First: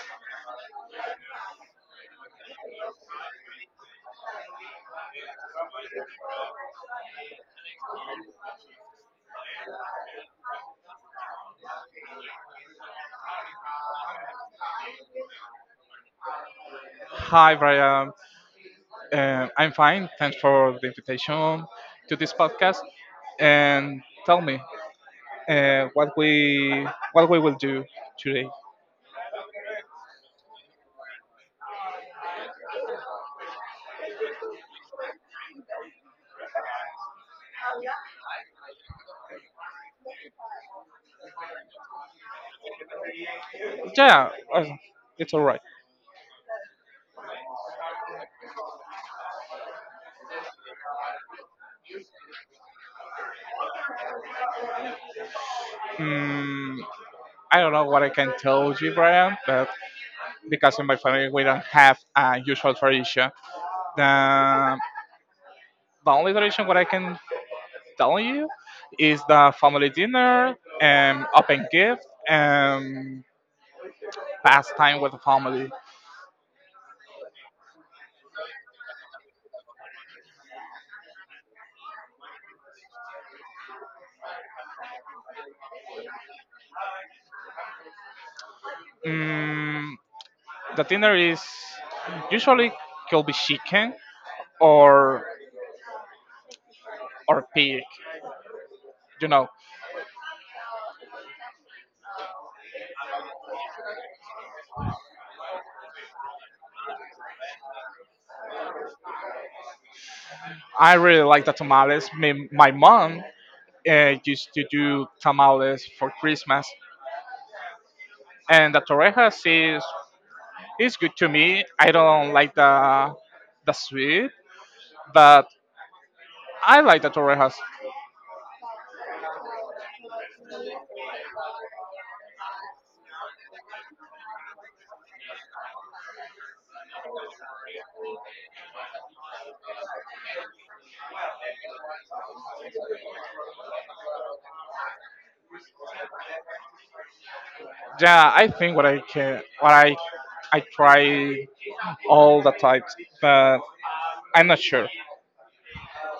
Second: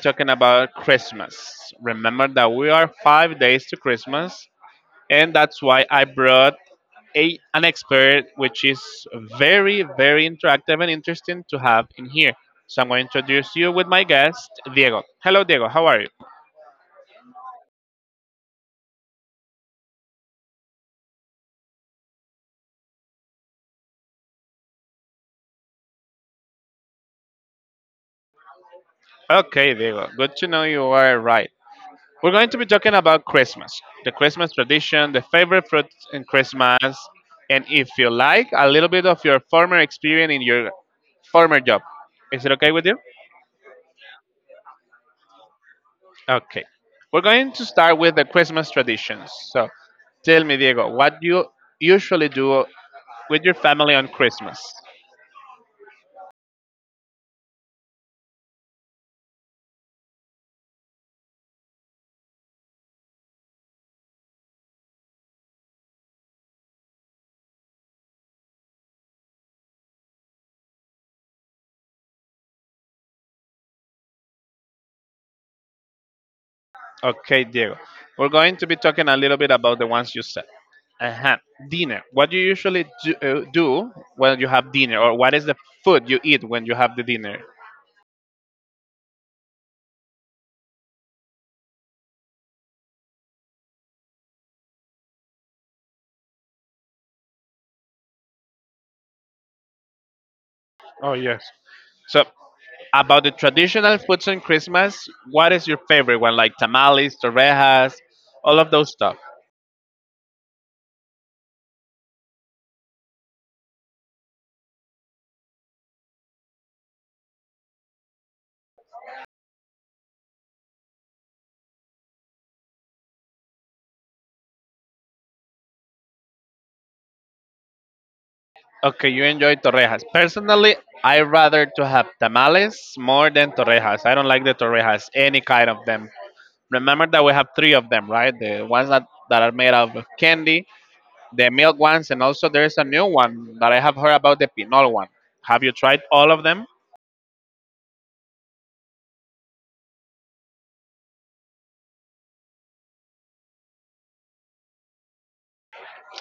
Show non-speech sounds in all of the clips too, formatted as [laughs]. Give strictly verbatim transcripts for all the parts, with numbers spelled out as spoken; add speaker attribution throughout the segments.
Speaker 1: talking about Christmas. Remember that we are five days to Christmas, and that's why I brought a, an expert, which is very, very interactive and interesting to have in here. So I'm going to introduce you with my guest, Diego. Hello, Diego. How are you?
Speaker 2: Hi, Brian. Um, I'm fine. Thanks for the invitation to this podcast. And tell me uh, what we what we will do today.
Speaker 1: Okay, Diego. Good to know you are right. We're going to be talking about Christmas, the Christmas tradition, the favorite fruits in Christmas, and if you like, a little bit of your former experience in your former job. Is it okay with you?
Speaker 2: Yeah, uh, it's all right.
Speaker 1: Okay. We're going to start with the Christmas traditions. So tell me, Diego, what do you usually do with your family on Christmas?
Speaker 2: Mm, I don't know what I can tell you, Brian, but because in my family we don't have a usual tradition, the, the only tradition what I can tell you is the family dinner, um, open gift, and pastime with the family.
Speaker 1: Okay, Diego. We're going to be talking a little bit about the ones you said. Uh-huh. Dinner. What do you usually do, uh, do when you have dinner, or what is the food you eat when you have the dinner?
Speaker 2: Mm, the dinner is usually could be chicken or or pig. You know,
Speaker 1: Oh yes. So about the traditional foods on Christmas, what is your favorite one? Like tamales, torrejas, all of those stuff.
Speaker 2: I really like the tamales. My, my mom uh, used to do tamales for Christmas, and the torrejas is is good to me. I don't like the the sweet, but I like the torrejas.
Speaker 1: Okay, you enjoy torrejas. Personally, I rather to have tamales more than torrejas. I don't like the torrejas, any kind of them. Remember that we have three of them, right? The ones that, that are made of candy, the milk ones, and also there's a new one that I have heard about the pinol one. Have you tried all of them?
Speaker 2: Yeah, I think what I can what I I try all the types, but I'm not sure.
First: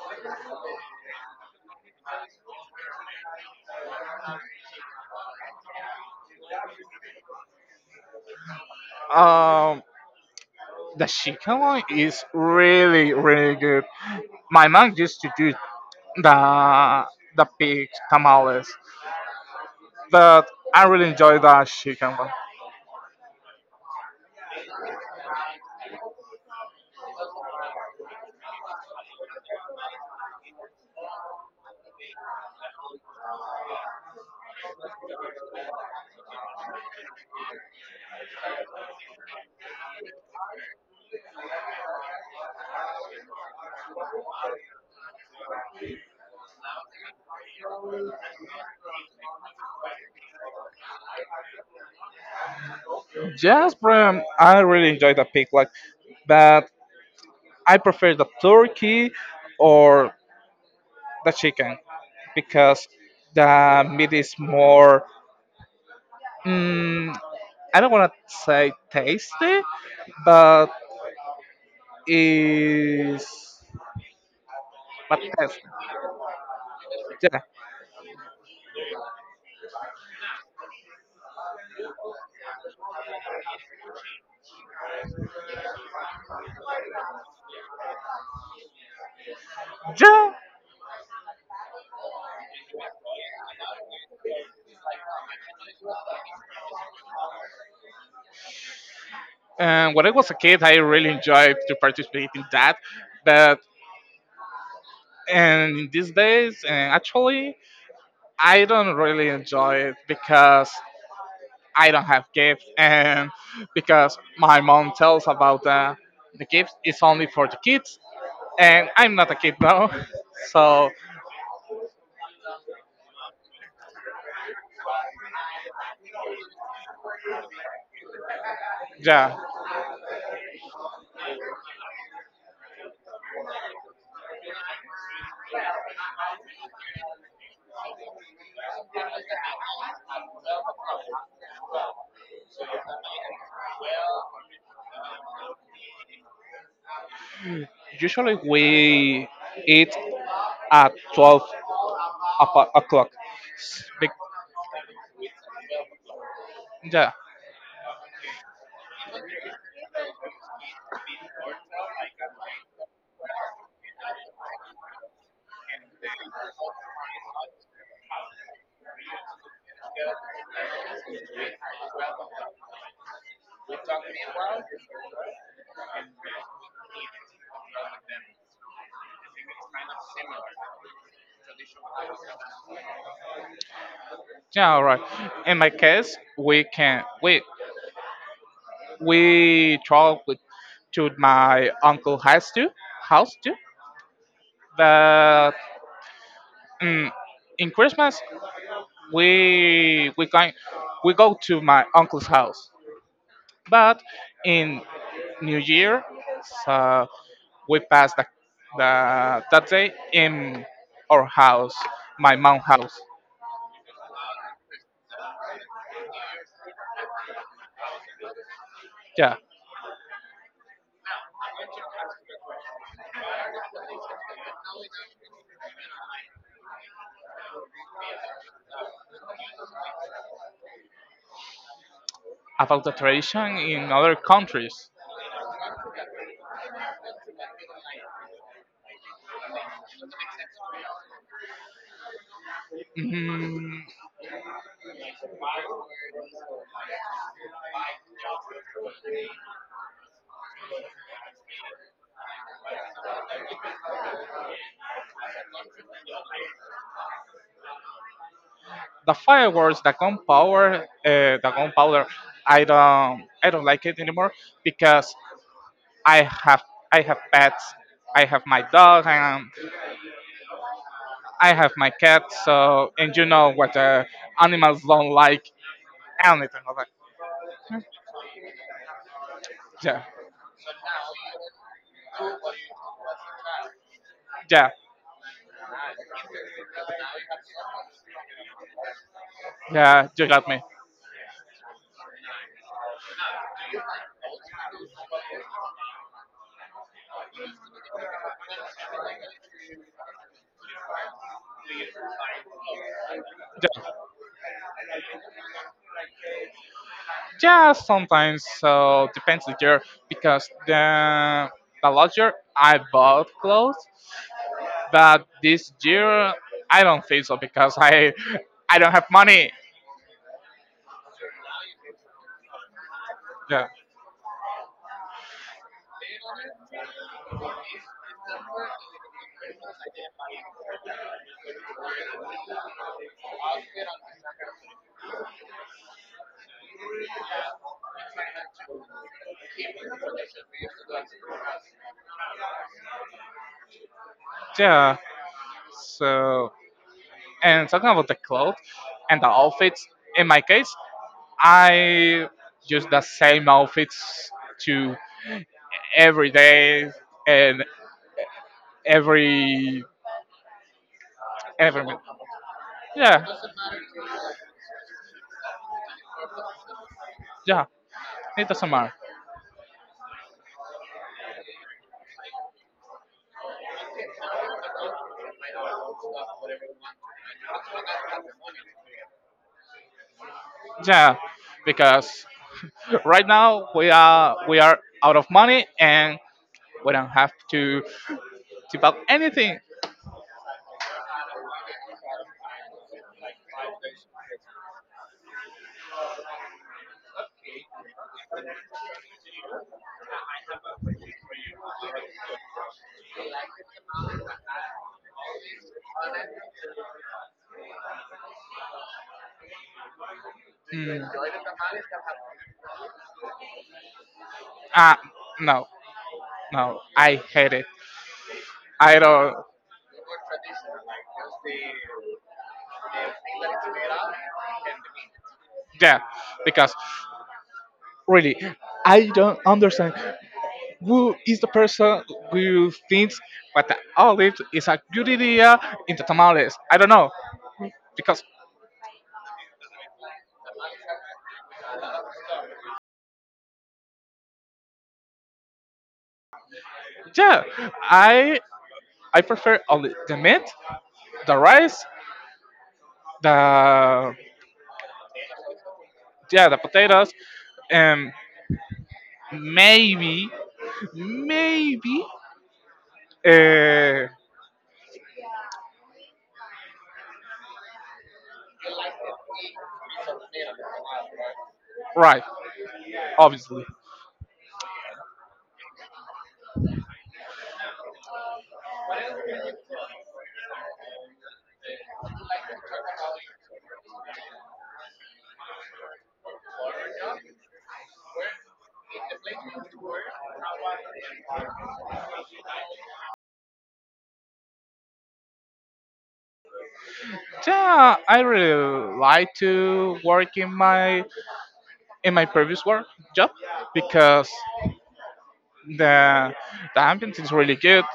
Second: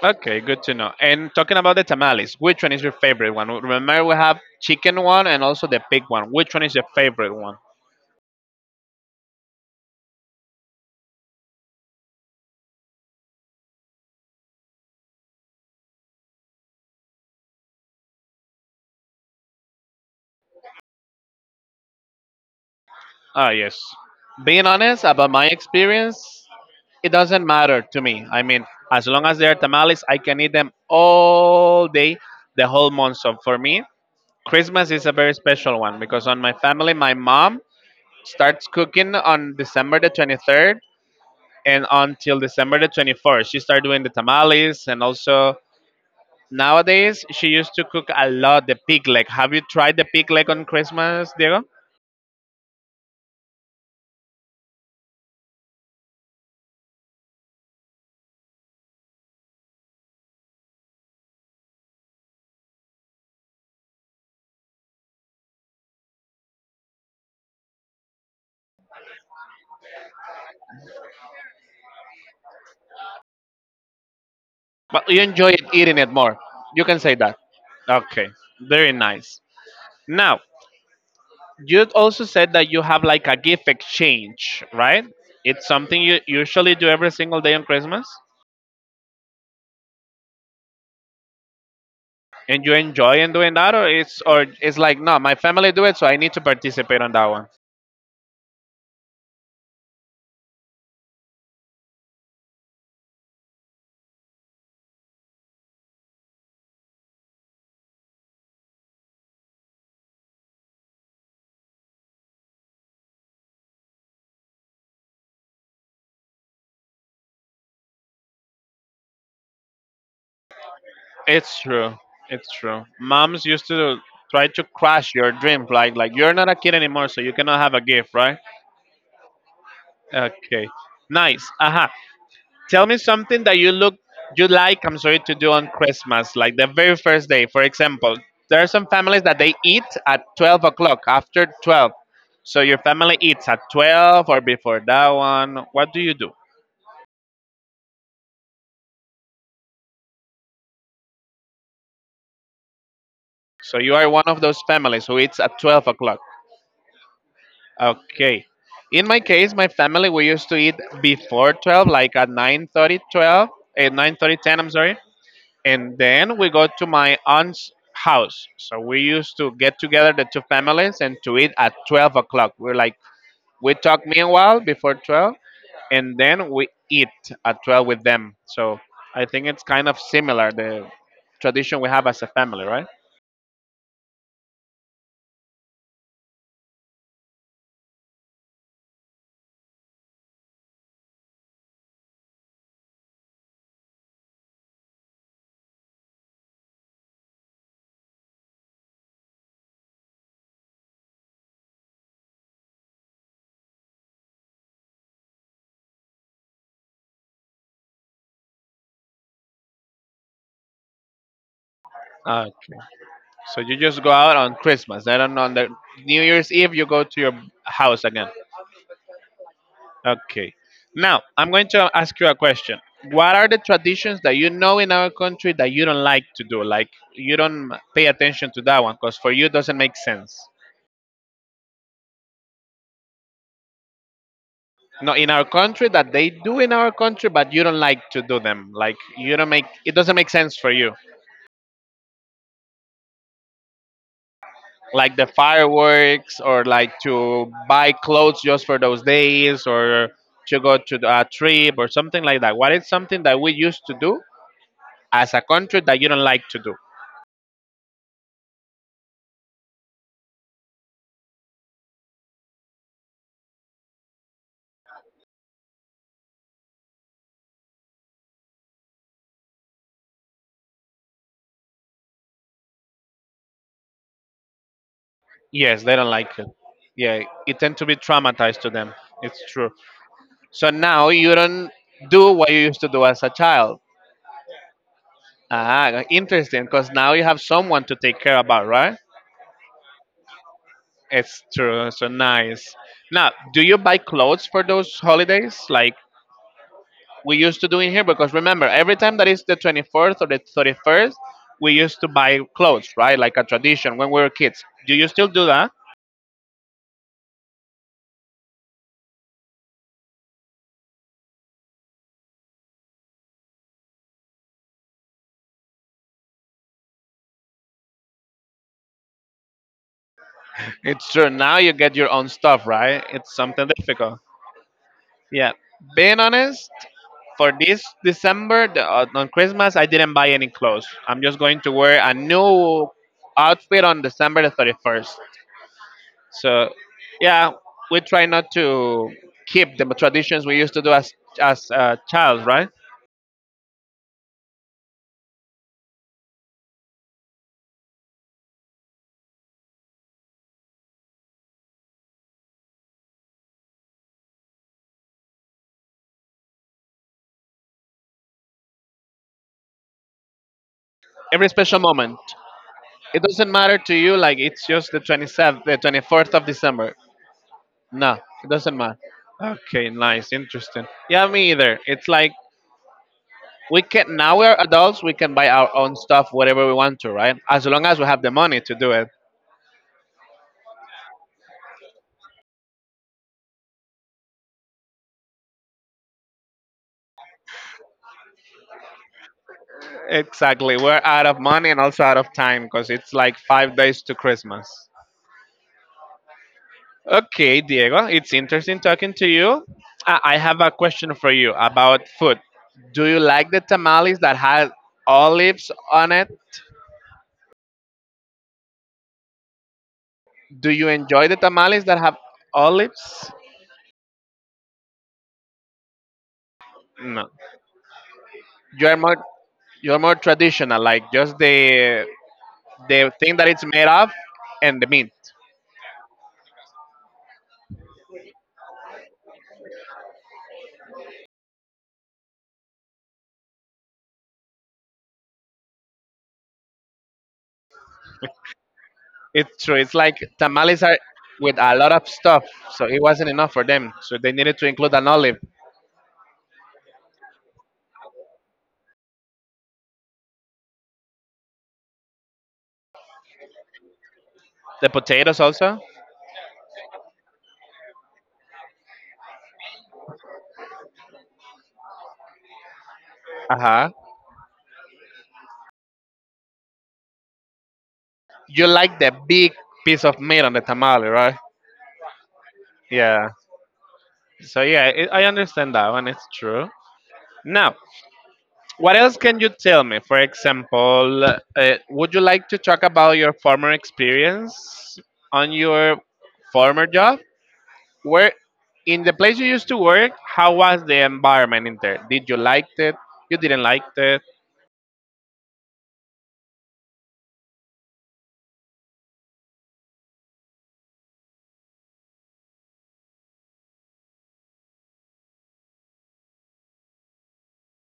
Speaker 1: Okay, good to know. And talking about the tamales, which one is your favorite one? Remember, we have chicken one and also the pig one. Which one is your favorite one?
Speaker 2: Um, The chicken one is really, really good. My mom used to do the the pig tamales, but I really enjoy the chicken one.
Speaker 1: Ah, yes. Being honest about my experience, it doesn't matter to me. I mean, as long as they are tamales, I can eat them all day, the whole month. So for me, Christmas is a very special one because on my family, my mom starts cooking on December the twenty-third and until December the twenty-fourth. She started doing the tamales and also nowadays she used to cook a lot the pig leg. Have you tried the pig leg on Christmas, Diego?
Speaker 2: Yes, bro, I really enjoy the pig leg, but I prefer the turkey or the chicken because the meat is more. Mm, I don't want to say tasty, but is
Speaker 1: But
Speaker 2: but
Speaker 1: you enjoy it,
Speaker 2: tasty.
Speaker 1: eating it more. You can say that.
Speaker 2: Yeah,
Speaker 1: Okay, very nice. Now, you also said that you have like a gift exchange, right? It's something you usually do every single day on Christmas.
Speaker 2: yeah.
Speaker 1: And you enjoy in doing that, or it's or it's like no, my family do it, so I need to participate on that one.
Speaker 2: And when I was a kid, I really enjoyed to participate in that. But and in these days, and actually, I don't really enjoy it because I don't have gifts, and because my mom tells about the the gifts is only for the kids, and I'm not a kid now, [laughs] so
Speaker 1: It's true. It's true. Moms used to try to crush your dreams, like like you're not a kid anymore, so you cannot have a gift, right?
Speaker 2: yeah.
Speaker 1: Okay. Nice. Aha. Tell me something that you look you like, I'm sorry, to do on Christmas, like the very first day. For example, there are some families that they eat at twelve o'clock, after twelve. So your family eats at twelve or before that one. What do you do?
Speaker 2: Usually we eat at twelve o'po- o'clock.
Speaker 1: So you are one of those families who eats at twelve o'clock.
Speaker 2: Yeah,
Speaker 1: Okay. In my case, my family we used to eat before twelve, like at nine thirty, twelve, at nine thirty, ten, I'm sorry. And then we go to my aunt's house. So we used to get together the two families and to eat at twelve o'clock. We're like we talk meanwhile before twelve, and then we eat at twelve with them. So I think it's kind of similar the tradition we have as a family, right?
Speaker 2: yeah, all right. In my case, we can we we traveled to my uncle house too. House too. But mm, in Christmas we we going we go to my uncle's house. But in New Year, so we pass the, the that day in our house, my mom house.
Speaker 1: So you just go out on Christmas. Then on on the New Year's Eve, you go to your house again.
Speaker 2: Yeah,
Speaker 1: Okay. Now, I'm going to ask you a question. What are the traditions that you know in our country that you don't like to do? Like, you don't pay attention to that one because for you it doesn't make sense.
Speaker 2: about the tradition in other countries.
Speaker 1: No, in our country that they do in our country, but you don't like to do them. Like, you don't make it doesn't make sense for you.
Speaker 2: Mm,
Speaker 1: Like the fireworks or like to buy clothes just for those days or to go to a trip or something like that. What is something that we used to do as a country that you don't like to do?
Speaker 2: the fireworks, the gunpowder, uh, the gunpowder. I don't, I don't like it anymore because I have, I have pets. I have my dog and I have my cat. So, and you know what uh, animals don't like
Speaker 1: Yes, they don't like it.
Speaker 2: anything of that.
Speaker 1: Yeah, it tend to be traumatized to them. It's true.
Speaker 2: Yeah,
Speaker 1: So now you don't do what you used to do as a child.
Speaker 2: yeah,
Speaker 1: Ah, interesting, because now you have someone to take care about, right?
Speaker 2: yeah. You got me.
Speaker 1: It's true. So nice. Now, do you buy clothes for those holidays like we used to do in here? Because remember, every time that is the twenty-fourth or the thirty-first we used to buy clothes, right? Like a
Speaker 2: Yeah,
Speaker 1: tradition when we were kids. Do you still do that?
Speaker 2: yeah sometimes. So depends the year because the the last year I bought clothes. But this year, I don't think so because I I don't have money.
Speaker 1: It's true. Now you get your own stuff, right? It's
Speaker 2: Yeah,
Speaker 1: something difficult. Yeah, being honest, for this december the, uh, on christmas I didn't buy any clothes. I'm just going to wear a new outfit on december the thirty-first. So yeah, we try not to keep the traditions we used to do as as a child, right?
Speaker 2: yeah. So and talking about the clothes and the outfits, in my case, I use the same outfits to every day and every
Speaker 1: Every special
Speaker 2: every month.
Speaker 1: moment. It
Speaker 2: Yeah,
Speaker 1: doesn't matter to you, like it's just the twenty-seventh, the twenty-fourth of December.
Speaker 2: yeah.
Speaker 1: No,
Speaker 2: It
Speaker 1: it
Speaker 2: doesn't
Speaker 1: doesn't
Speaker 2: matter.
Speaker 1: matter. Okay, nice, interesting. Yeah, me either. It's like we can now we're adults. We can buy our own stuff, whatever we want to, right? As long as we have the money to do it.
Speaker 2: Yeah, because right now we are we are out of money and we don't have to tip out anything.
Speaker 1: Exactly. We're out of money and also out of time because it's like five days to Christmas. Okay, Diego, it's interesting talking to you. I I have a question for you about food. Do you like the tamales that have olives on it? Do you
Speaker 2: Mm,
Speaker 1: enjoy the tamales that have olives?
Speaker 2: uh, no, no, I
Speaker 1: No.
Speaker 2: hate it.
Speaker 1: You are
Speaker 2: I
Speaker 1: more
Speaker 2: don't.
Speaker 1: you're more traditional, like just the the thing that it's made of and the meat.
Speaker 2: Yeah, because really, I don't understand who is the person who thinks that the olive is a good idea in the tamales. I don't know, because
Speaker 1: It's true. It's like tamales are with a lot of stuff, so it wasn't enough for them. So they needed to include an olive.
Speaker 2: yeah, I I prefer only the meat, the rice, the
Speaker 1: The potatoes also.
Speaker 2: yeah, the potatoes, and maybe maybe
Speaker 1: Uh huh.
Speaker 2: uh,
Speaker 1: You like the big piece of meat on the tamale, right?
Speaker 2: right.
Speaker 1: Yeah.
Speaker 2: Obviously.
Speaker 1: So yeah, it, I understand that one. It's true. Now, what else can you tell me? For example, uh, would you like to talk about your former experience on your former job? Where in the place you used to work, how was the environment in there? Did you like it? You didn't like it?
Speaker 2: Yeah, I really like to work in my in my previous work job because the the ambience is really good,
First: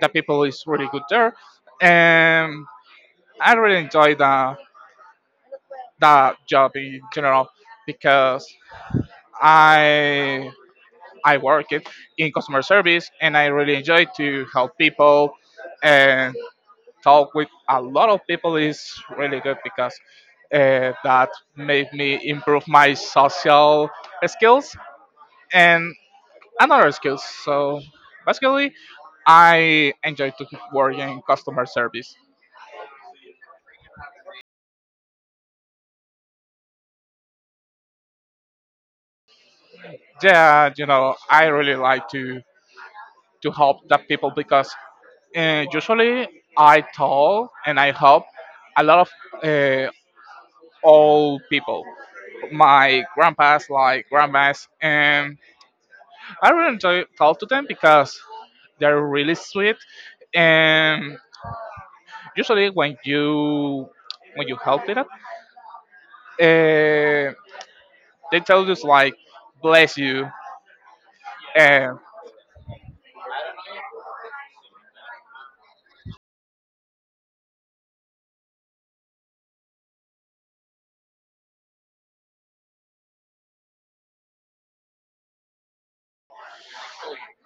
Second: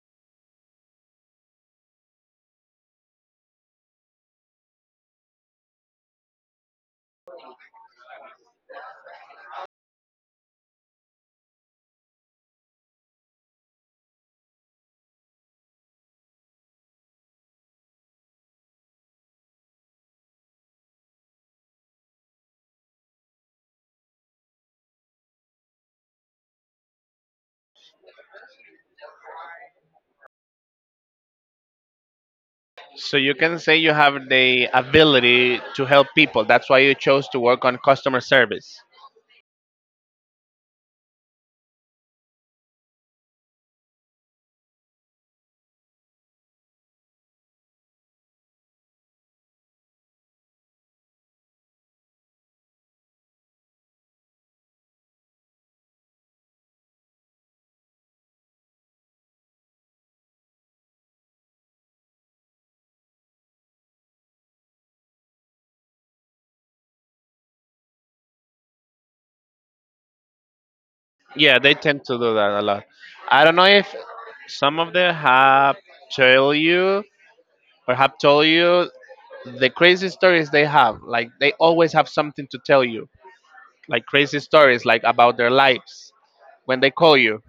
Speaker 2: the people is really good there, and I really enjoy the that job in general because I I work it in customer service and I really enjoy to help people and talk with a lot of people is really good because uh, that made me improve my social skills and another skills. So basically, I enjoy to work in customer service.
Speaker 1: So you can say you have the ability to help people. That's why you chose to work on customer service.
Speaker 2: Yeah, you know, I really like to to help the people because uh, usually I talk and I help a lot of uh, old people, my grandpas, like grandmas, and I really enjoy talk to them because they're really sweet, and usually when you when you help it up, uh, they tell you like bless you,
Speaker 1: Yeah, they
Speaker 2: and
Speaker 1: tend to do that a lot. I don't know if some of them have tell you or have told you the crazy stories they have. Like they always have something to tell you, like crazy stories, like about their lives when they call you.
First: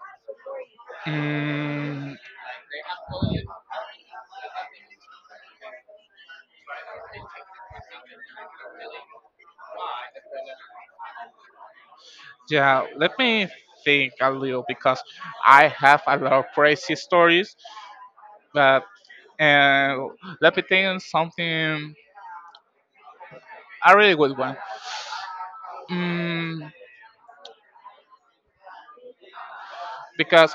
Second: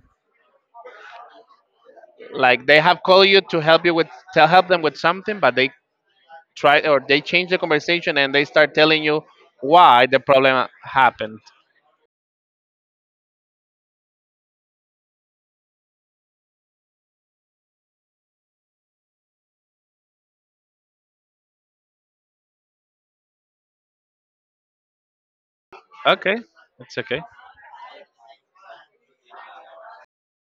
Speaker 2: mm,
Speaker 1: Like they have called you to help you with to help them with something, but they try or they change the conversation and they start telling you why the problem happened.
Speaker 2: yeah, let me think a little because I have a lot of crazy stories, but and let me think something a really good one.
Speaker 1: Okay,
Speaker 2: Mm,
Speaker 1: it's okay.
Speaker 2: because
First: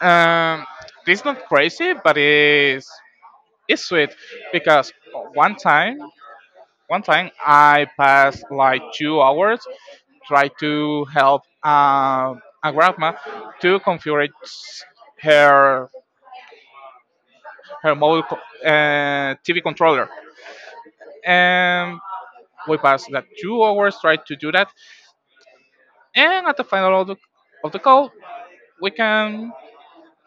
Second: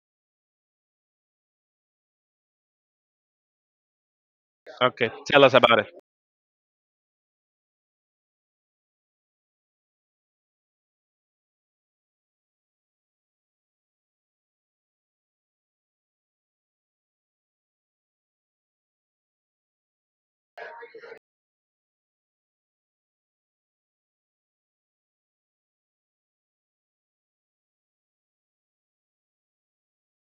Speaker 2: um, this not crazy, but it's It's sweet because
Speaker 1: Okay, tell
Speaker 2: one
Speaker 1: us about it.
Speaker 2: time, one time I passed like two hours trying to help uh, a grandma to configure her her mobile co- uh, T V controller, and we passed that two hours trying to do that. And at the final of the, of the call, we can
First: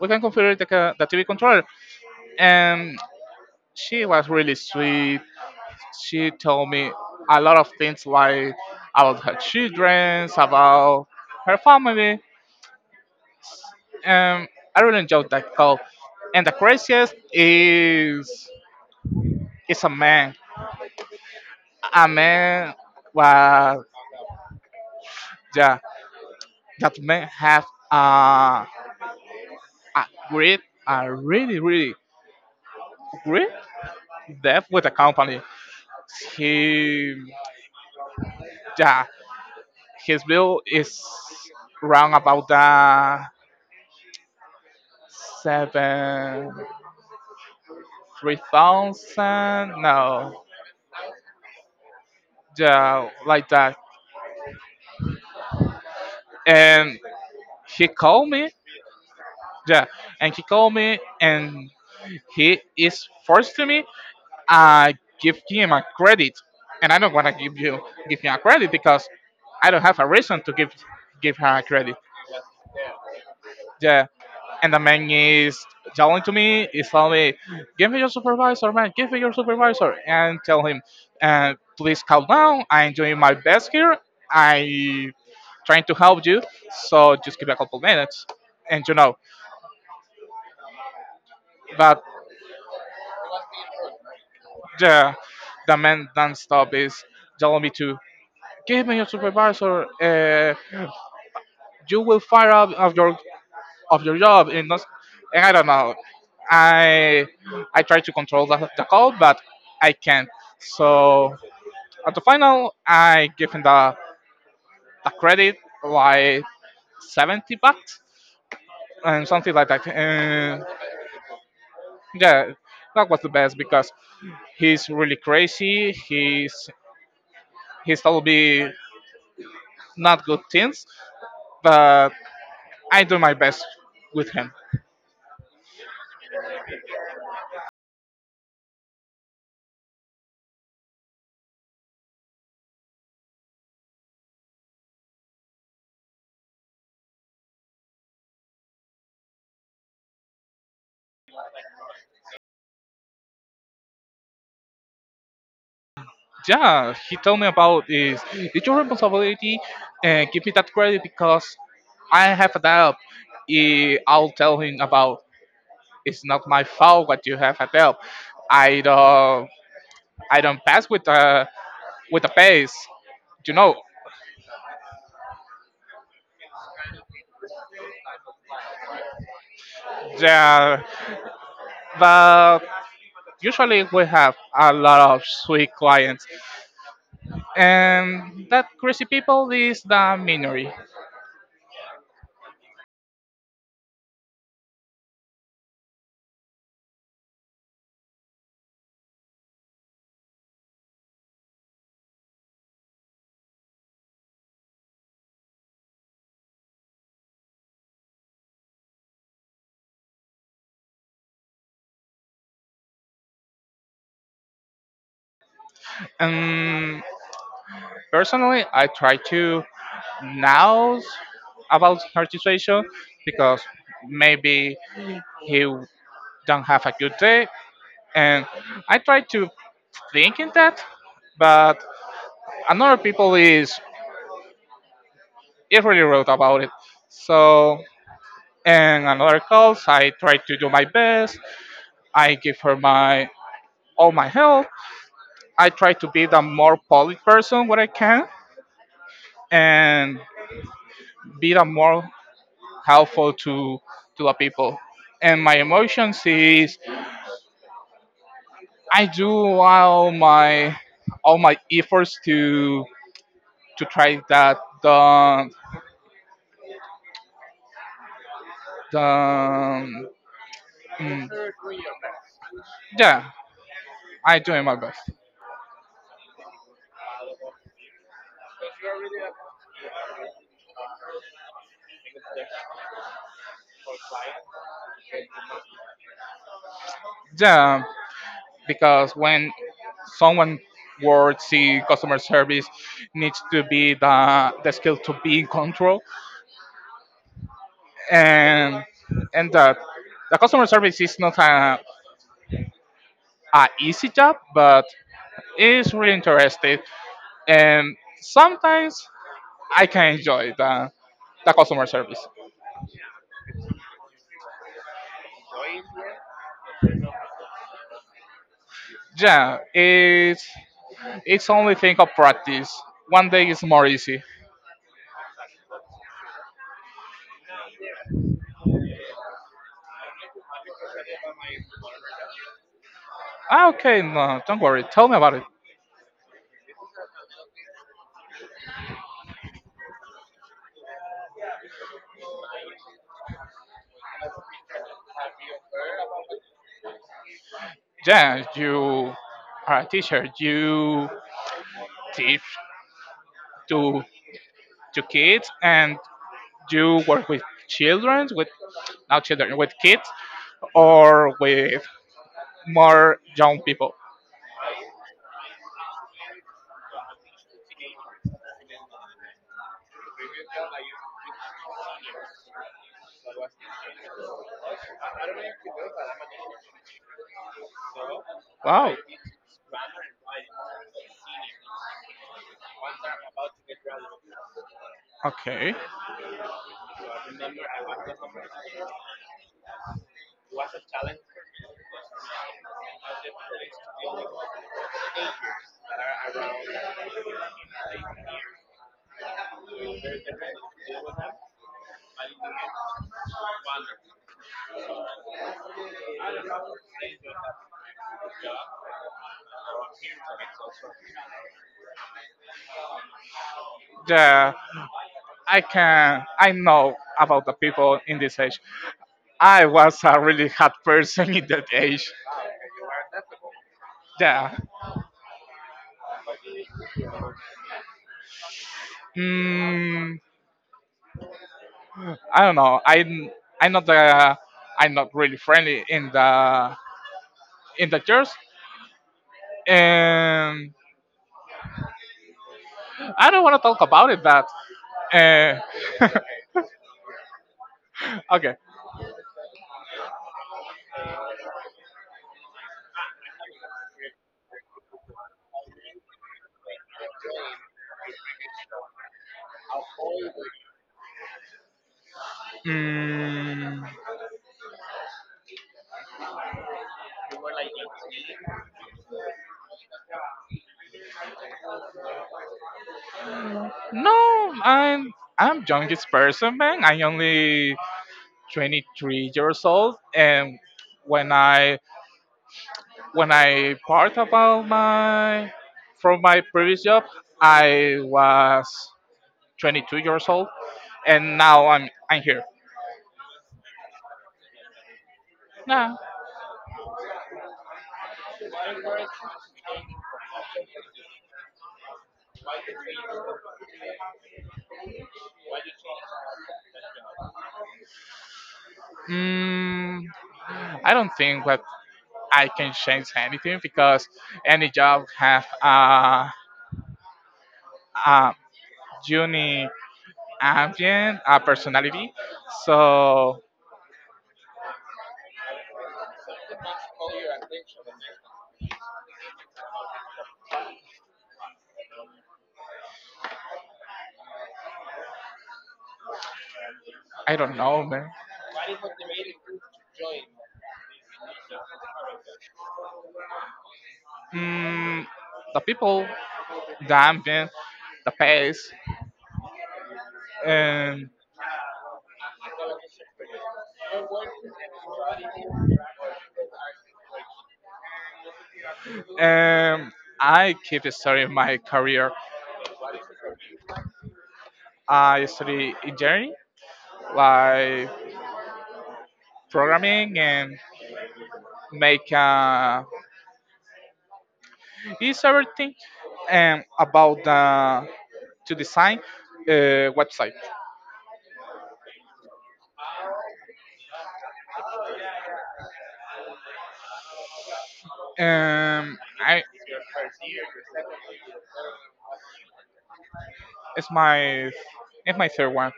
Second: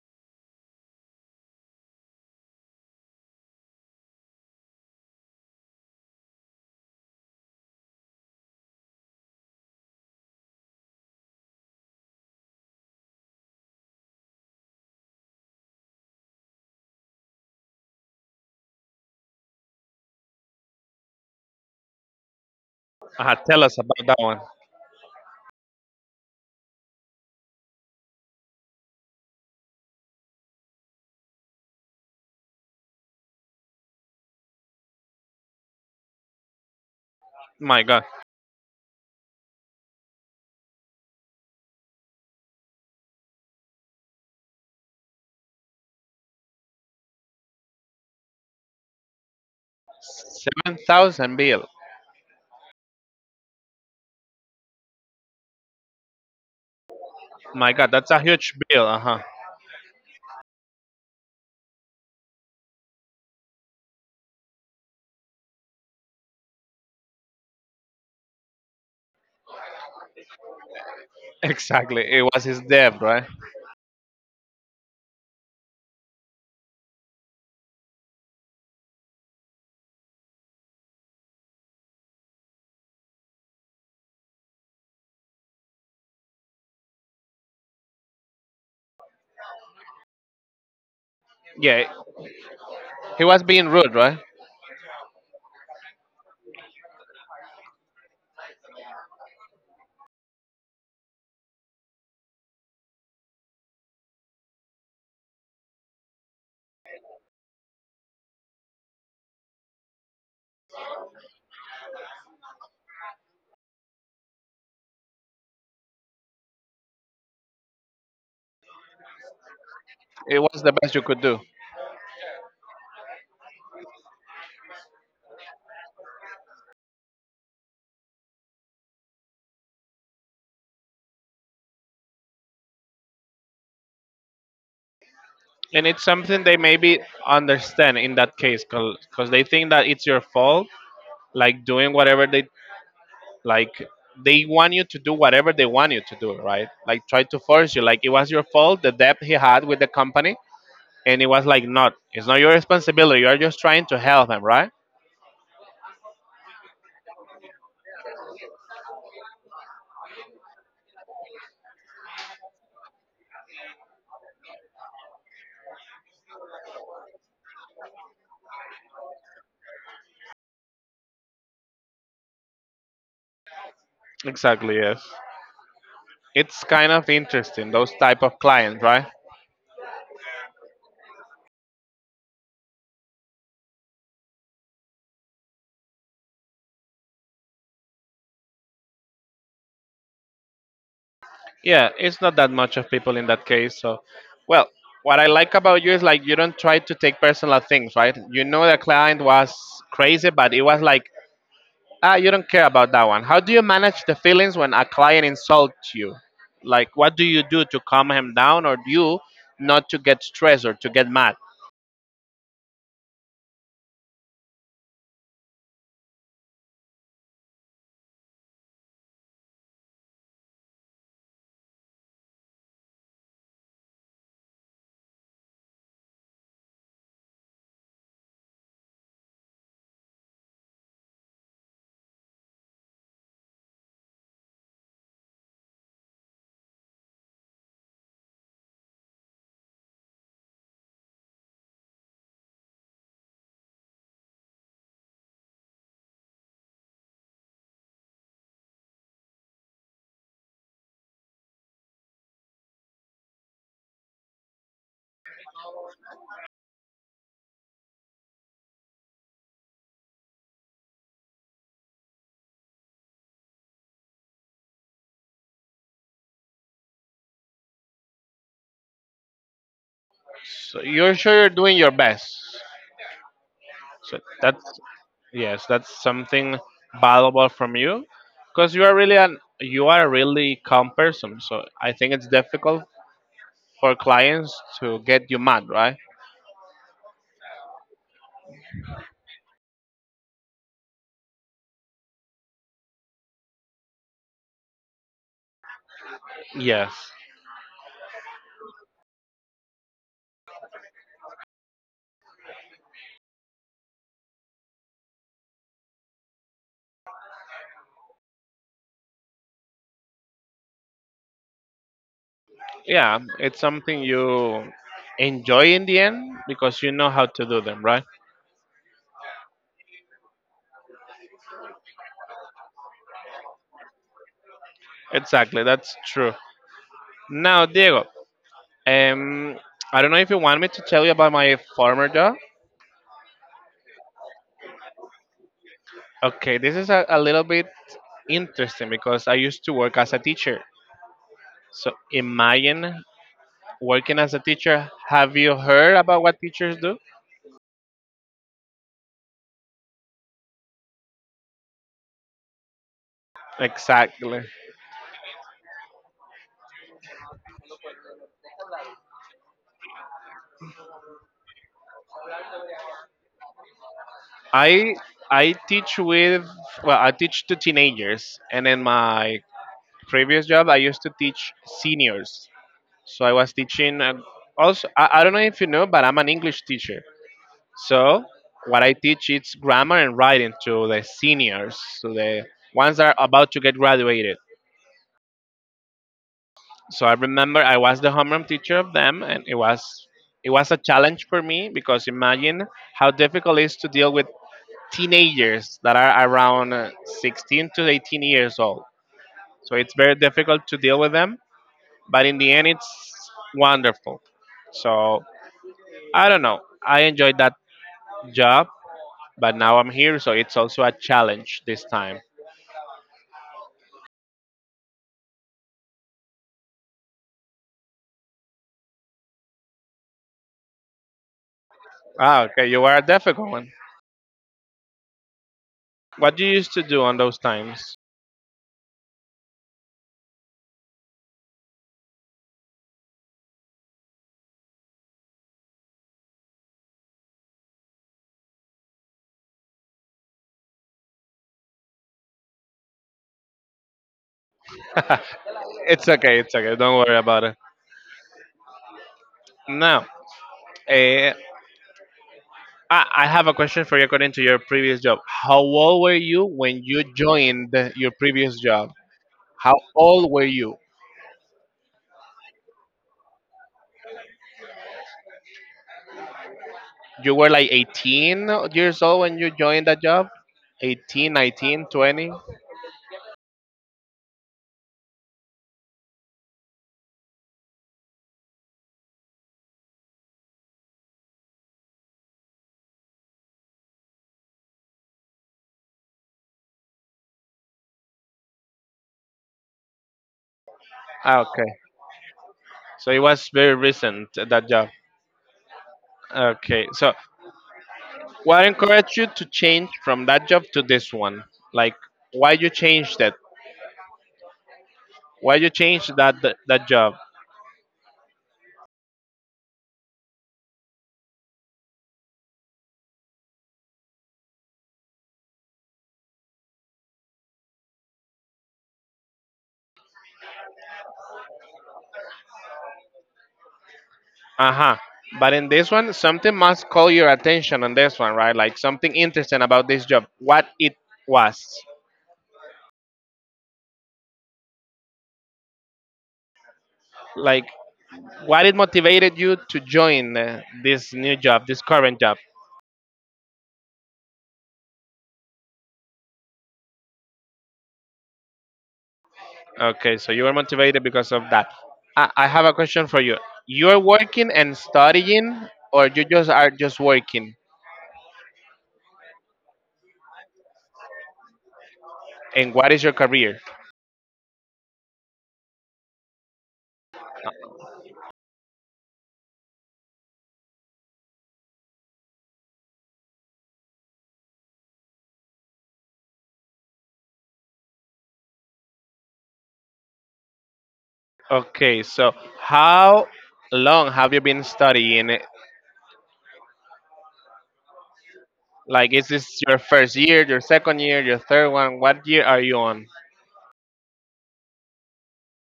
Speaker 2: we can configure the, ca- the T V controller, and she was really sweet. She told me a lot of things like about her children, about her family, and I really enjoyed that call. And the craziest is is a man. A man
Speaker 1: Uh, tell us
Speaker 2: was
Speaker 1: about that one.
Speaker 2: Yeah, that man have uh, a great, a really, really great debt with the company. He
Speaker 1: My God.
Speaker 2: Yeah, his bill is around about the seven three thousand. No,
Speaker 1: Seven thousand bill.
Speaker 2: yeah, like that. And
Speaker 1: My
Speaker 2: he
Speaker 1: God, that's a
Speaker 2: called me.
Speaker 1: huge bill. Uh huh. [laughs]
Speaker 2: Yeah, and he called me, and he is forced to me. I give him a credit, and I don't want to give you give him a credit because I don't have a reason to give give her a credit.
Speaker 1: Exactly. It was his debt, right?
Speaker 2: Yeah. And the man is telling to me, he's telling me, give me your supervisor, man, give me your supervisor. And tell him, uh, please calm down. I'm doing my best here. I trying to help you. So just give me a couple minutes. And you know,
Speaker 1: Yeah.
Speaker 2: but
Speaker 1: He was being rude, right?
Speaker 2: the, the man non-stop is telling me to give me your supervisor. Uh, you will fire up of your of your job and not, and I don't know. I I try to control the, the call, but I can't. So at the final, I give him the, the credit like seventy bucks and something like that.
Speaker 1: It was
Speaker 2: And
Speaker 1: the best you could do,
Speaker 2: yeah, that was the best because he's really crazy. He's he's told me not good things, but I do my best with him.
Speaker 1: and it's something they maybe understand in that case, because they think that it's your fault, like doing whatever they like. They want you to do whatever they want you to do, right? Like try to force you. Like it was your fault, the debt he had with the company, and it was like not. It's not your responsibility. You are just trying to help him, right?
Speaker 2: Yeah, he told me about is it's your responsibility and give me that credit because I have a doubt. Eh, I'll tell him about it's not my fault what you have a doubt. I don't I don't pass with the with the pace, you know.
Speaker 1: Exactly. Yes. It's kind of interesting those type of clients, right?
Speaker 2: Yeah, but usually we have a lot of sweet clients, and that crazy people is the minority.
Speaker 1: Yeah, it's not that much of people in that case. So, well, what I like about you is like you don't try to take personal things, right? You know the client was crazy, but it was like ah, you don't care about that one. How do you manage the feelings when a client insults you? Like, what do you do to calm him down, or you not to get stressed or to get mad?
Speaker 2: Um, Personally, I try to know about her situation because maybe he don't have a good day, and I try to think in that, but another people is it really wrote about it. So and another calls, I try to do my best. I give her my all my help. I try to be the more polite person what I can and be the more helpful to to the people. And my emotions is I do all my all my efforts to to try that the the
Speaker 1: So you're
Speaker 2: mm,
Speaker 1: sure you're doing your best.
Speaker 2: yeah,
Speaker 1: So
Speaker 2: I doing
Speaker 1: that's.
Speaker 2: my best.
Speaker 1: Yes, that's something valuable from you because you are really an you are a really calm person. So I think it's difficult for clients to get you mad, right?
Speaker 2: Yeah, because when someone works in customer service needs to be the the skill to be in control
Speaker 1: Yes.
Speaker 2: and and that the customer service is not a, a easy job but it's really interesting, and sometimes I can enjoy the the customer service.
Speaker 1: Yeah, it's something you enjoy in the end because you know how to do them, right?
Speaker 2: Yeah, it's it's only thing of practice. One day it's more easy.
Speaker 1: Exactly, that's true. Now, Diego, um, I don't know if you want me to tell you about my former job.
Speaker 2: Ah, okay, no, don't worry. Tell me about it.
Speaker 1: Okay, this is a, a little bit interesting because I used to work as a teacher. So imagine working as a teacher, have you heard about what teachers do?
Speaker 2: Yeah, you are a teacher. You teach to
Speaker 1: Exactly.
Speaker 2: to kids, and you work with children, with not children, with kids, or with more young people.
Speaker 1: I I teach with well, I teach to teenagers, and in my previous job, I used to teach seniors. So I was teaching. Uh, also, I, I don't know if you know, but I'm an English teacher. So what
Speaker 2: Wow.
Speaker 1: I teach is grammar and writing to the seniors, to the ones that are about to get graduated.
Speaker 2: Okay.
Speaker 1: So I remember I was the homeroom teacher of them, and it was it was a challenge for me because imagine how difficult it is to deal with teenagers that are around uh, sixteen to eighteen years old. So it's very difficult to deal with them, but in the end, it's wonderful. So I don't know. I enjoyed that job, but now I'm here, so it's also a challenge this time.
Speaker 2: Yeah, I can. I know about the people in this age. I was a really hot person [laughs] in that age.
Speaker 1: Ah, okay, you are a difficult one.
Speaker 2: Yeah.
Speaker 1: What you used to do on those times?
Speaker 2: Mm, I don't know. I I'm not the. I'm not really friendly in the in the church, and I don't want to talk about it. That. Uh,
Speaker 1: [laughs] It's okay, it's okay. Don't worry about it.
Speaker 2: [laughs] okay.
Speaker 1: No. Uh, I, I have a question for you according to your previous job. How old were you when you joined your previous job? How old were you?
Speaker 2: Mm,
Speaker 1: You were like eighteen years old when you joined that job? Eighteen, nineteen, twenty.
Speaker 2: No, I'm I'm youngest person, man. I only twenty-three years old, and when I when I part about my from my previous job, I was twenty-two years old, and
Speaker 1: Ah,
Speaker 2: now
Speaker 1: okay.
Speaker 2: I'm I'm here.
Speaker 1: So it was very recent, that job.
Speaker 2: Nah,
Speaker 1: Okay. So what encouraged you to change from that job to this one? Like, why you changed it? Why you changed that, that, that job?
Speaker 2: mm, I don't think that I can change anything because any job have a a unique ambient, a personality, so.
Speaker 1: Uh-huh. But in this one, something must call your attention on this one, right? Like something interesting about this job. What it was.
Speaker 2: I don't
Speaker 1: Like
Speaker 2: know, man.
Speaker 1: what it motivated you to join uh, this new job, this current job.
Speaker 2: Mm, the people, the ambient, the pace,
Speaker 1: Okay, so you were motivated
Speaker 2: and
Speaker 1: because of that. I, I have a question for you. You're working and studying or you just are just working?
Speaker 2: and I keep studying my career.
Speaker 1: And what is your career?
Speaker 2: I study engineering, like programming, and make uh, is everything, and about the to design uh, website.
Speaker 1: Okay, so how long have you been studying?
Speaker 2: Um,
Speaker 1: Like, is
Speaker 2: I
Speaker 1: this your first year, your second year, your third one? What year are you on?
Speaker 2: it's my it's my third one.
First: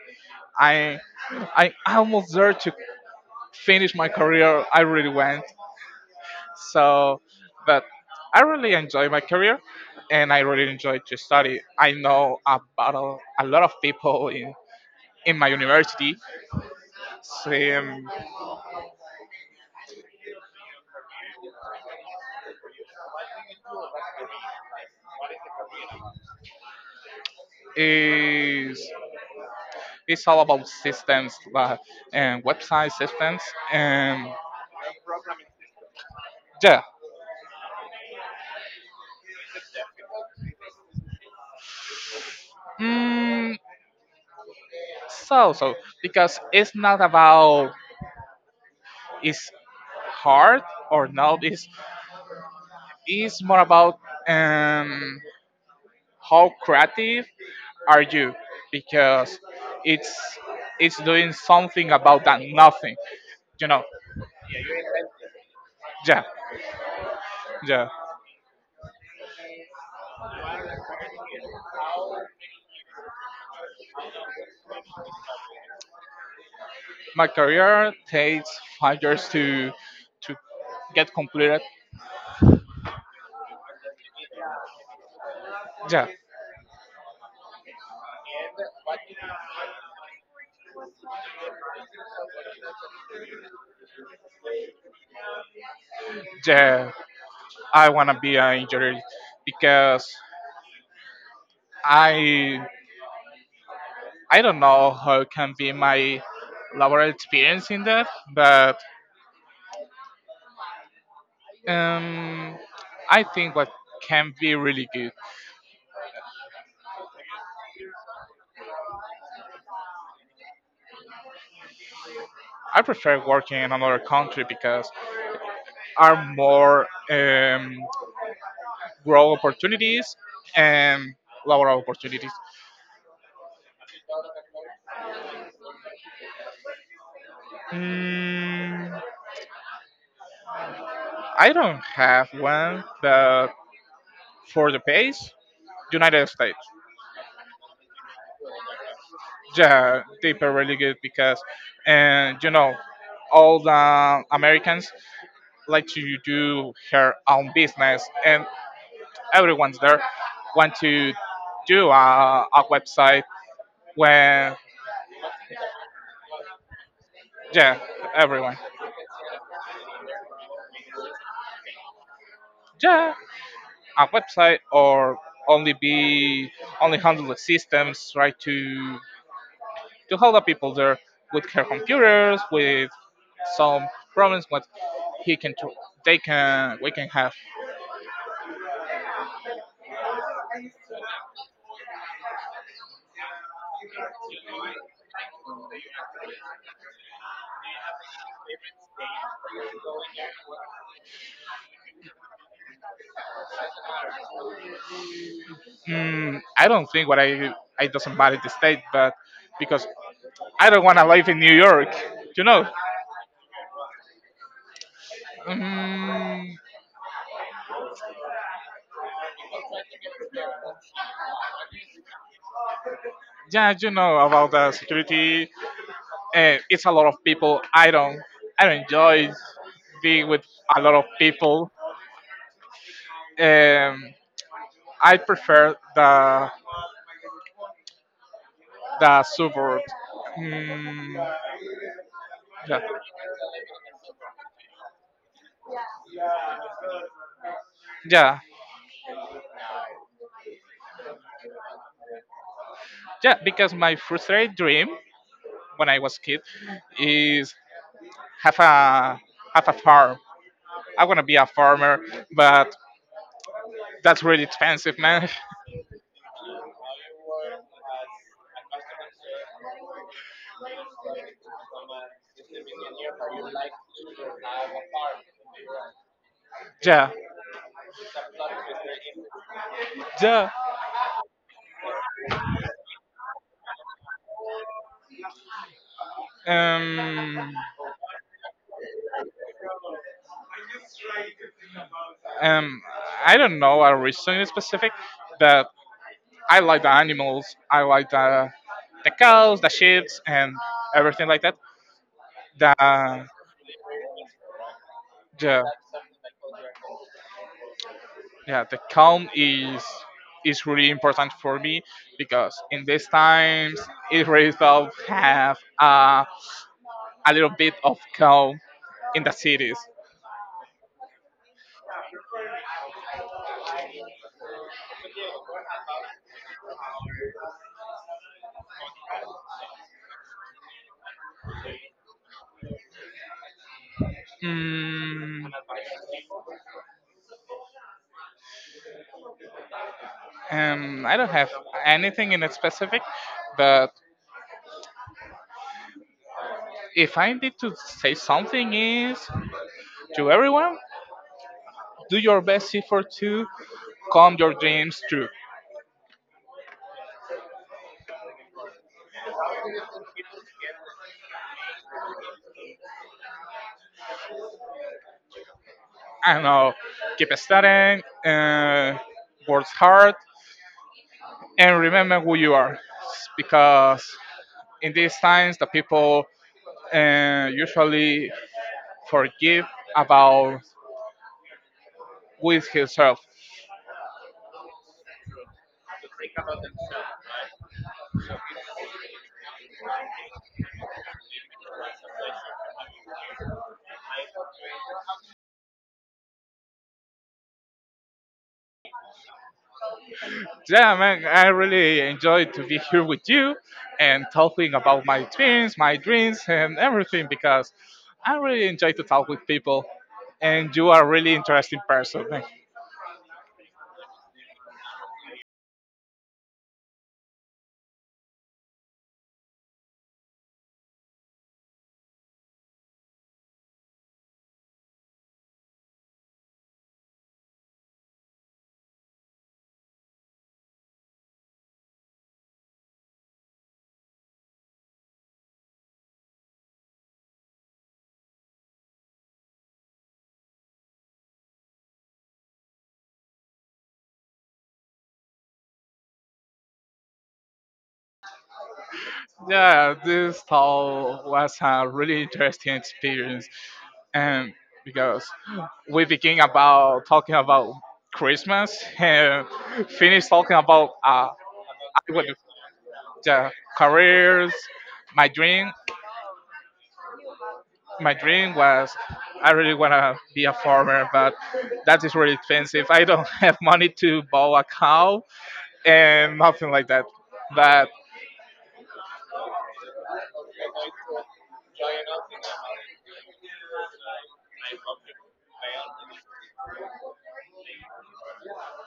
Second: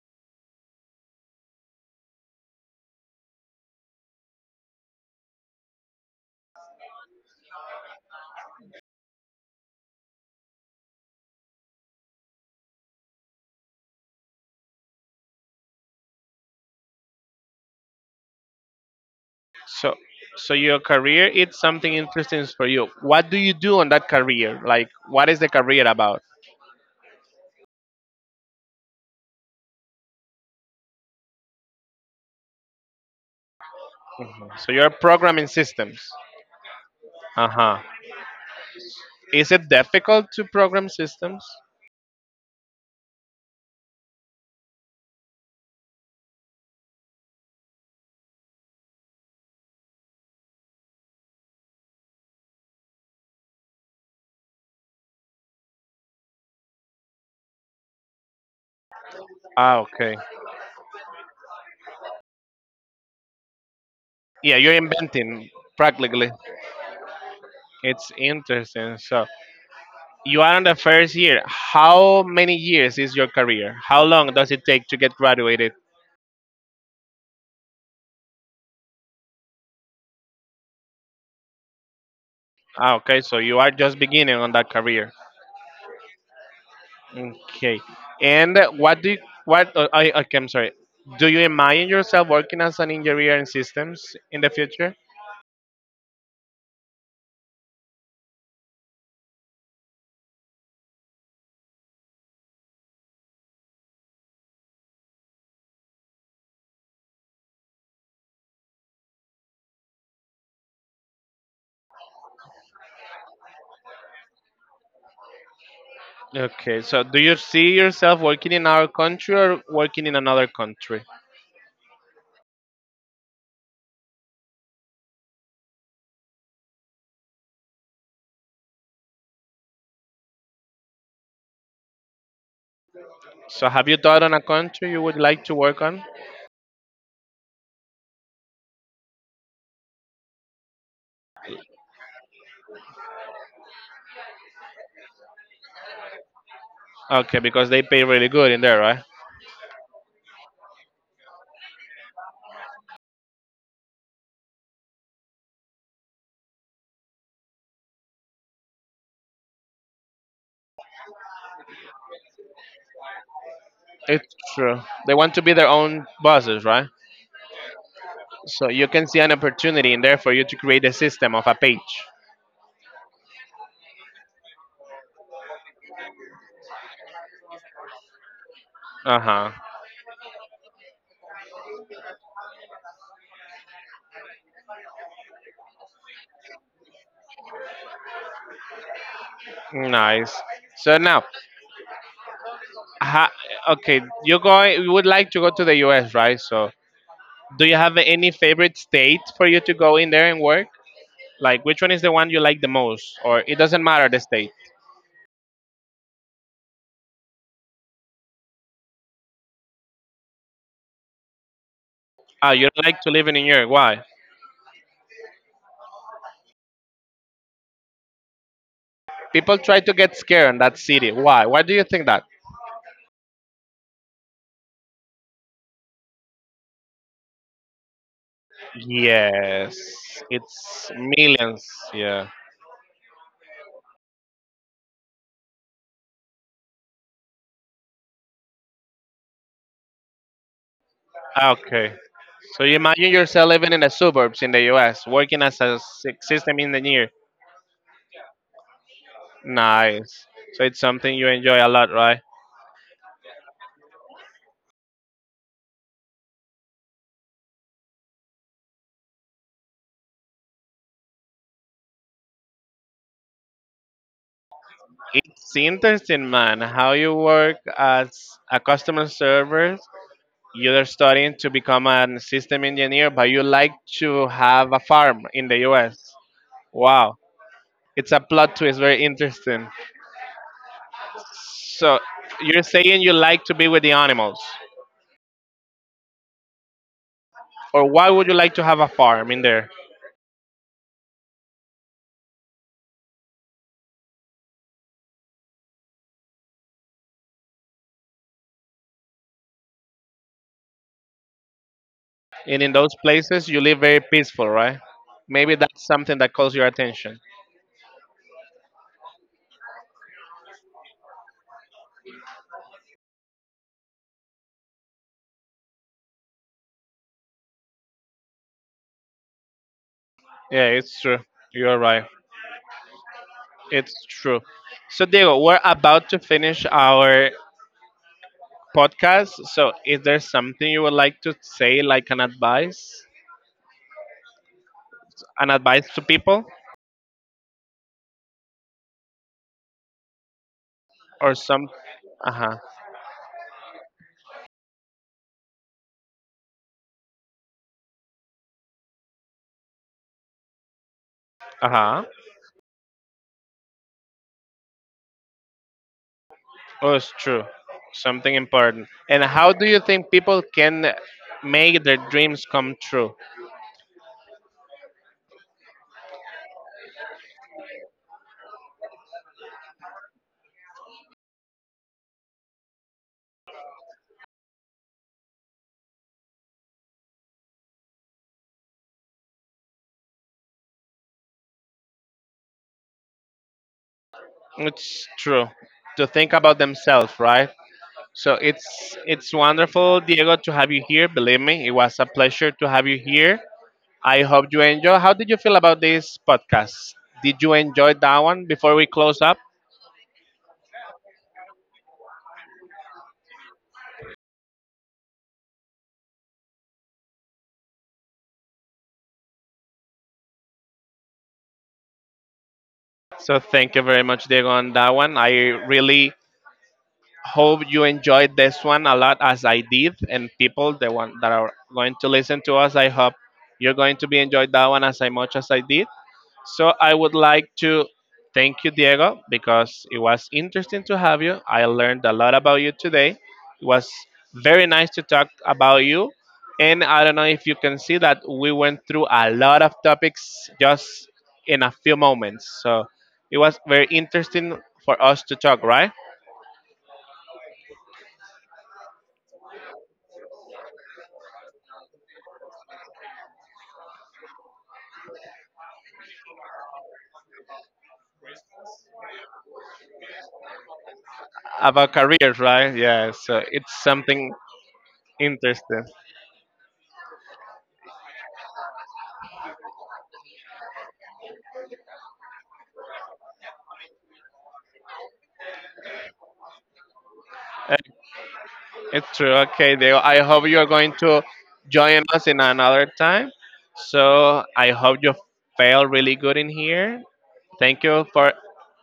Speaker 2: I I almost there to finish my career. I really went. So, but I really enjoy my career, and I really enjoy to study. I know about a, a lot of people in in my university. Sim,
Speaker 1: So, so your career is something interesting for you. What do you do on that career? Like, what is the career about?
Speaker 2: is it's all about systems like, and website systems and
Speaker 1: So you're programming systems.
Speaker 2: yeah.
Speaker 1: Uh huh. Is it difficult to program systems?
Speaker 2: Mm, so so because it's not about it's hard or not. It's it's more about um how creative are you because
Speaker 1: Ah,
Speaker 2: it's
Speaker 1: okay.
Speaker 2: it's doing something about that nothing you know
Speaker 1: Yeah, you're inventing
Speaker 2: yeah,
Speaker 1: practically.
Speaker 2: yeah.
Speaker 1: It's interesting. So you are on the first year. How many years is your career? How long does it take to get graduated?
Speaker 2: My career takes five years to to get completed.
Speaker 1: Ah, okay. So you are just beginning on that career.
Speaker 2: Yeah,
Speaker 1: Okay. And what do you, what uh, I okay, I'm sorry. Do you imagine yourself working as an engineer in systems in the future?
Speaker 2: yeah, I want to be an engineer because i i don't know how can be my laboral experience in that, but um I think what can be really good.
Speaker 1: Okay. So do you see yourself working in our country or working in another country?
Speaker 2: I prefer working in another country because are more um, growth opportunities and lower opportunities.
Speaker 1: So have you thought on a country you would like to work on?
Speaker 2: Mm, I don't have one, but for the pace, United States.
Speaker 1: Okay, because they pay really good in there, right?
Speaker 2: Yeah, they pay really good because, and you know, all the Americans like to do her own business, and everyone's there want to do a, a website
Speaker 1: It's
Speaker 2: when
Speaker 1: true. They want to be their own bosses, right?
Speaker 2: yeah, everyone.
Speaker 1: So you can see an opportunity in there for you to create a system of a page.
Speaker 2: Yeah, a website or only be only handle the systems, right? to
Speaker 1: Uh huh.
Speaker 2: to help the people there with her computers with some problems what he can tr- they can we can have.
Speaker 1: Nice. So now, ha, okay, you going? You would like to go to the U S, right? So, do you have any favorite state for you to go in there and work? Like, which one is the one you like the most, or it doesn't matter the state?
Speaker 2: mm, I don't think what i i doesn't matter the state, but because I don't want to live in New york you
Speaker 1: Ah, you
Speaker 2: know
Speaker 1: don't like to live in New York. Why?
Speaker 2: mm,
Speaker 1: People try to get scared in that city. Why? Why do you think that?
Speaker 2: yeah, you know about the security, uh, it's a lot of people. I don't i don't enjoy
Speaker 1: Yes,
Speaker 2: being with a
Speaker 1: it's
Speaker 2: lot of
Speaker 1: millions.
Speaker 2: people.
Speaker 1: Yeah.
Speaker 2: Um, I prefer the the suburb. Mm,
Speaker 1: Ah, okay. So you
Speaker 2: yeah,
Speaker 1: imagine yourself living in the suburbs in the U S, working as a sy- system engineer.
Speaker 2: yeah,
Speaker 1: Nice. So it's something you enjoy a lot, right?
Speaker 2: yeah. Because my frustrated dream when I was kid is have a have a farm. I wanna be a farmer, but that's really expensive, man.
Speaker 1: It's interesting, man, how you work as a customer server. You're studying to become a system engineer, but you like to have a farm in the U S.
Speaker 2: [laughs] yeah,
Speaker 1: Wow. It's a plot twist, very interesting.
Speaker 2: yeah.
Speaker 1: So, you're saying you like to be with the animals,
Speaker 2: Um,
Speaker 1: or why would you like to have a farm in there?
Speaker 2: um, I don't know a reason in specific, but I like the animals. I like the the cows, the sheep, and everything like that.
Speaker 1: And in
Speaker 2: The
Speaker 1: those places, you live very peaceful, right? Maybe
Speaker 2: yeah
Speaker 1: that's something that calls your attention.
Speaker 2: yeah, the calm is is really important for me because in these times it really help have a, a little bit of calm in the cities.
Speaker 1: Yeah, it's true. You're right. It's true. So, Diego, we're about to finish our podcast. So, is there something you would like to say, like an advice,
Speaker 2: mm,
Speaker 1: an advice to people,
Speaker 2: um, I don't
Speaker 1: or
Speaker 2: have
Speaker 1: some?
Speaker 2: anything
Speaker 1: Uh
Speaker 2: in
Speaker 1: huh.
Speaker 2: specific, but if I need to say something is to everyone,
Speaker 1: Uh huh.
Speaker 2: do your best effort to come your dreams true.
Speaker 1: Oh, it's true. Something important. And how do you think people can make their dreams come true?
Speaker 2: I don't know, keep studying, uh, work hard and remember who you are because in these times the people uh, usually forgive about with himself.
Speaker 1: It's true. To think about themselves, right? So it's it's wonderful, Diego, to have you here. Believe me, it was a pleasure to have you here. I hope you enjoy. How did you feel about this podcast? Did you enjoy that one before we close up?
Speaker 2: Yeah, man, I really enjoyed to be here with you and talking about my dreams my dreams and everything because I really enjoy to talk with people and you are a really interesting person, man.
Speaker 1: So thank you very much, Diego, on that one. I really hope you enjoyed this one a lot as I did, and people the one that are going to listen to us, I hope you're going to be enjoyed that one as I much as I did. So I would like to thank you, Diego, because it was interesting to have you. I learned a lot about you today. It was very nice to talk about you. And I don't know if you can see that we went through a lot of topics just in a few moments. So it was very interesting for us to talk, right?
Speaker 2: Yeah, this talk was a really interesting experience, and because we began about talking about Christmas and finished talking about uh, I
Speaker 1: About
Speaker 2: would-
Speaker 1: careers, right? Yeah. So
Speaker 2: the
Speaker 1: it's something
Speaker 2: careers. My dream,
Speaker 1: interesting.
Speaker 2: my dream was I really wanna be a farmer, but that is really expensive. I don't [laughs] have money to buy a cow and nothing like that. But
Speaker 1: It's true. Okay, Diego. I hope you are going to join us in another time. So I hope you feel really good in here. Thank you for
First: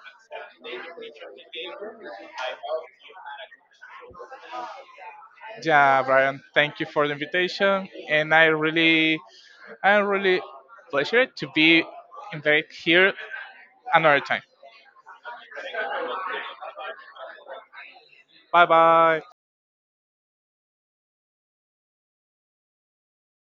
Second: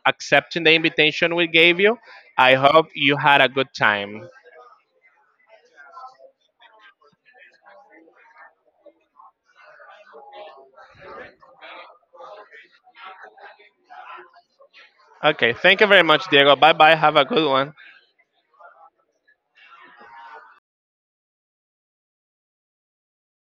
Speaker 1: accepting the invitation we gave you. I hope you had a good time.
Speaker 2: yeah, Brian, thank you for the invitation, and I really and really pleasure to be invited here another time.
Speaker 1: Okay, thank you very much, Diego. Bye bye. Have a good one.
Speaker 2: Bye bye.